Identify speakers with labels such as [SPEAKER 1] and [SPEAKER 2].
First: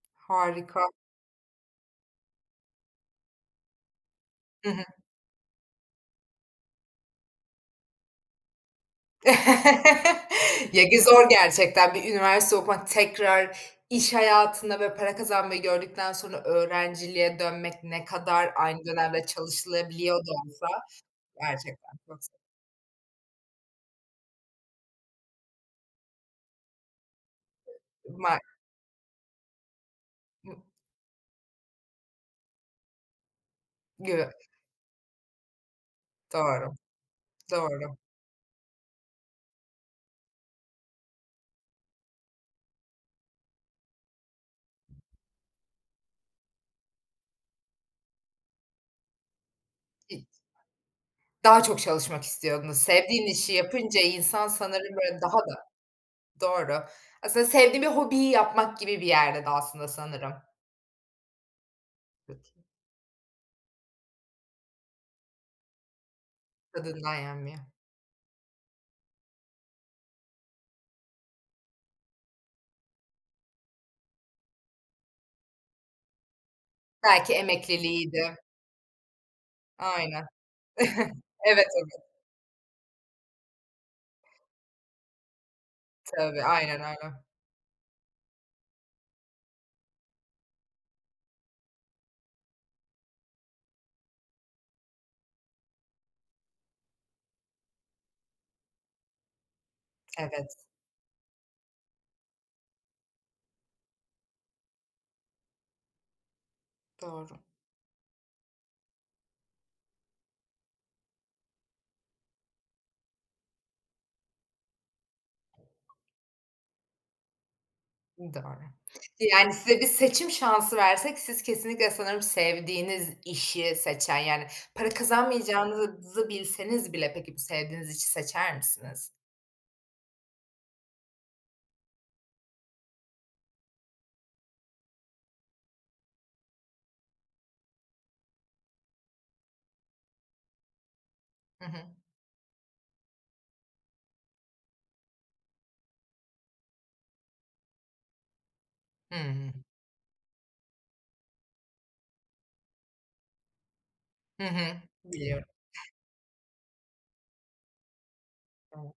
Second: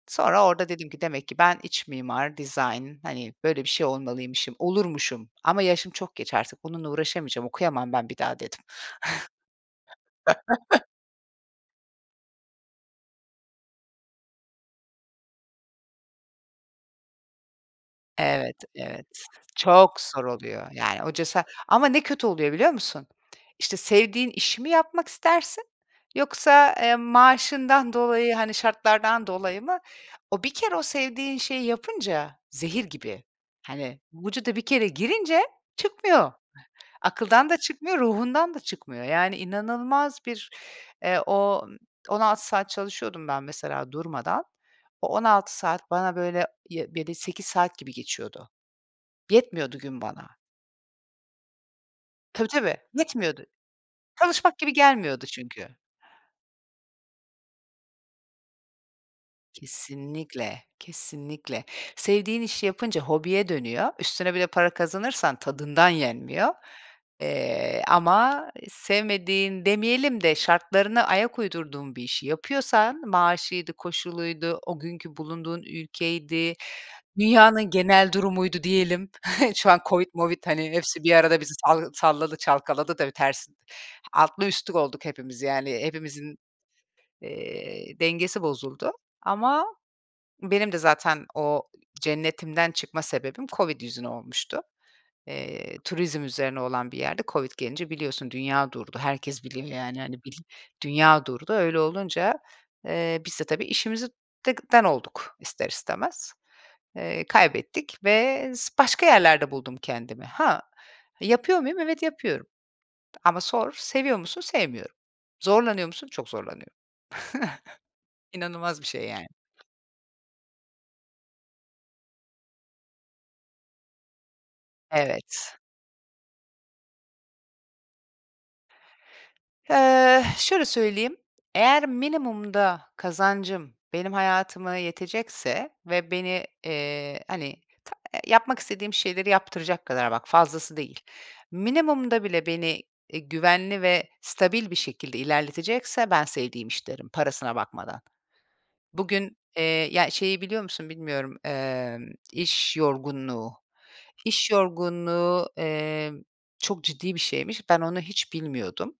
[SPEAKER 1] Sonra orada dedim
[SPEAKER 2] Harika.
[SPEAKER 1] ki, "Demek ki ben iç mimar, dizayn, hani, böyle bir şey olmalıymışım.
[SPEAKER 2] Hı hı.
[SPEAKER 1] Olurmuşum ama yaşım çok geç artık bununla uğraşamayacağım. Okuyamam ben bir daha." dedim.
[SPEAKER 2] Ye bir zor gerçekten, bir üniversite okumak tekrar iş hayatında, böyle, para kazanmayı gördükten sonra öğrenciliğe dönmek, ne kadar
[SPEAKER 1] Evet,
[SPEAKER 2] aynı
[SPEAKER 1] evet.
[SPEAKER 2] dönemde
[SPEAKER 1] Çok
[SPEAKER 2] çalışılabiliyor
[SPEAKER 1] zor
[SPEAKER 2] da
[SPEAKER 1] oluyor.
[SPEAKER 2] olsa,
[SPEAKER 1] Yani o cesar Ama
[SPEAKER 2] gerçekten
[SPEAKER 1] ne
[SPEAKER 2] çok
[SPEAKER 1] kötü
[SPEAKER 2] zor.
[SPEAKER 1] oluyor, biliyor musun? İşte, sevdiğin işi mi yapmak istersin? Yoksa, eee, maaşından dolayı, hani,
[SPEAKER 2] [unintelligible]
[SPEAKER 1] şartlardan dolayı mı? O bir
[SPEAKER 2] Hı
[SPEAKER 1] kere o sevdiğin şeyi yapınca zehir gibi, hani,
[SPEAKER 2] Gö
[SPEAKER 1] vücuda bir kere girince çıkmıyor.
[SPEAKER 2] Doğru.
[SPEAKER 1] Akıldan da
[SPEAKER 2] Doğru.
[SPEAKER 1] çıkmıyor, ruhundan da çıkmıyor. Yani inanılmaz bir, eee, o 16 saat çalışıyordum ben mesela durmadan, o 16 saat bana, böyle, [unintelligible] 7-8 saat gibi geçiyordu. Yetmiyordu gün
[SPEAKER 2] Hiç
[SPEAKER 1] bana.
[SPEAKER 2] Daha çok çalışmak
[SPEAKER 1] Tabii, tabii,
[SPEAKER 2] istiyordunuz. Sevdiğin
[SPEAKER 1] yetmiyordu.
[SPEAKER 2] işi yapınca insan
[SPEAKER 1] Çalışmak gibi
[SPEAKER 2] sanırım böyle
[SPEAKER 1] gelmiyordu
[SPEAKER 2] daha da
[SPEAKER 1] çünkü.
[SPEAKER 2] Doğru. Aslında sevdiğin bir hobiyi yapmak gibi bir yerde de aslında sanırım.
[SPEAKER 1] Kesinlikle, kesinlikle. Sevdiğin
[SPEAKER 2] Peki.
[SPEAKER 1] işi yapınca hobiye dönüyor, üstüne bir de para kazanırsan tadından yenmiyor.
[SPEAKER 2] Tadından yenmiyor.
[SPEAKER 1] Eee, ama sevmediğin demeyelim de şartlarına ayak uydurduğun bir işi yapıyorsan maaşıydı, koşuluydu, o günkü bulunduğun ülkeydi,
[SPEAKER 2] Belki
[SPEAKER 1] dünyanın genel
[SPEAKER 2] emekliliğiydi.
[SPEAKER 1] durumuydu, diyelim. Şu an COVID
[SPEAKER 2] Aynen.
[SPEAKER 1] movid, hani, hepsi bir arada bizi
[SPEAKER 2] Evet,
[SPEAKER 1] sal
[SPEAKER 2] [unintelligible]
[SPEAKER 1] salladı, çalkaladı da bir ters Altlı üstlük olduk hepimiz yani. Hepimizin,
[SPEAKER 2] Tabii, aynen, aynen.
[SPEAKER 1] eee, dengesi bozuldu ama benim de zaten o cennetimden çıkma sebebim COVID yüzüne olmuştu. Eee, turizm üzerine olan bir yerde COVID gelince, biliyorsun, dünya durdu. Herkes biliyor, yani, hani, bil
[SPEAKER 2] Evet.
[SPEAKER 1] dünya durdu. Öyle olunca, eee, biz de tabii işimizi dek den olduk ister istemez. Eee,
[SPEAKER 2] Doğru.
[SPEAKER 1] kaybettik ve s başka yerlerde buldum kendimi. Ha, yapıyor muyum? Evet, yapıyorum ama sor, "Seviyor musun?" Sevmiyorum. "Zorlanıyor musun?" Çok zorlanıyorum.
[SPEAKER 2] I doğru.
[SPEAKER 1] İnanılmaz bir şey yani.
[SPEAKER 2] Yani, se bir seçim şansı versek siz kesinlikle sanırım sevdiğiniz işi seçen Yani para
[SPEAKER 1] Evet.
[SPEAKER 2] kazanmayacağınızı bilseniz bile, peki, sevdiğiniz işi seçer misiniz?
[SPEAKER 1] Eh, şöyle söyleyeyim: Eğer minimumda kazancım benim hayatıma yetecekse ve beni, eee, hani, ta yapmak istediğim şeyleri yaptıracak kadar, bak fazlası değil,
[SPEAKER 2] Hı hı.
[SPEAKER 1] minimumda bile beni, iii, güvenli ve stabil bir şekilde ilerletecekse ben "sevdiğim iş" derim parasına bakmadan. Bugün
[SPEAKER 2] Hıı.
[SPEAKER 1] Eee, ya, şeyi biliyor musun, bilmiyorum: Emm, "iş yorgunluğu."
[SPEAKER 2] Hı
[SPEAKER 1] İş
[SPEAKER 2] hı. Biliyorum.
[SPEAKER 1] yorgunluğu, eee, çok ciddi bir şeymiş. Ben onu hiç bilmiyordum.
[SPEAKER 2] [unintelligible]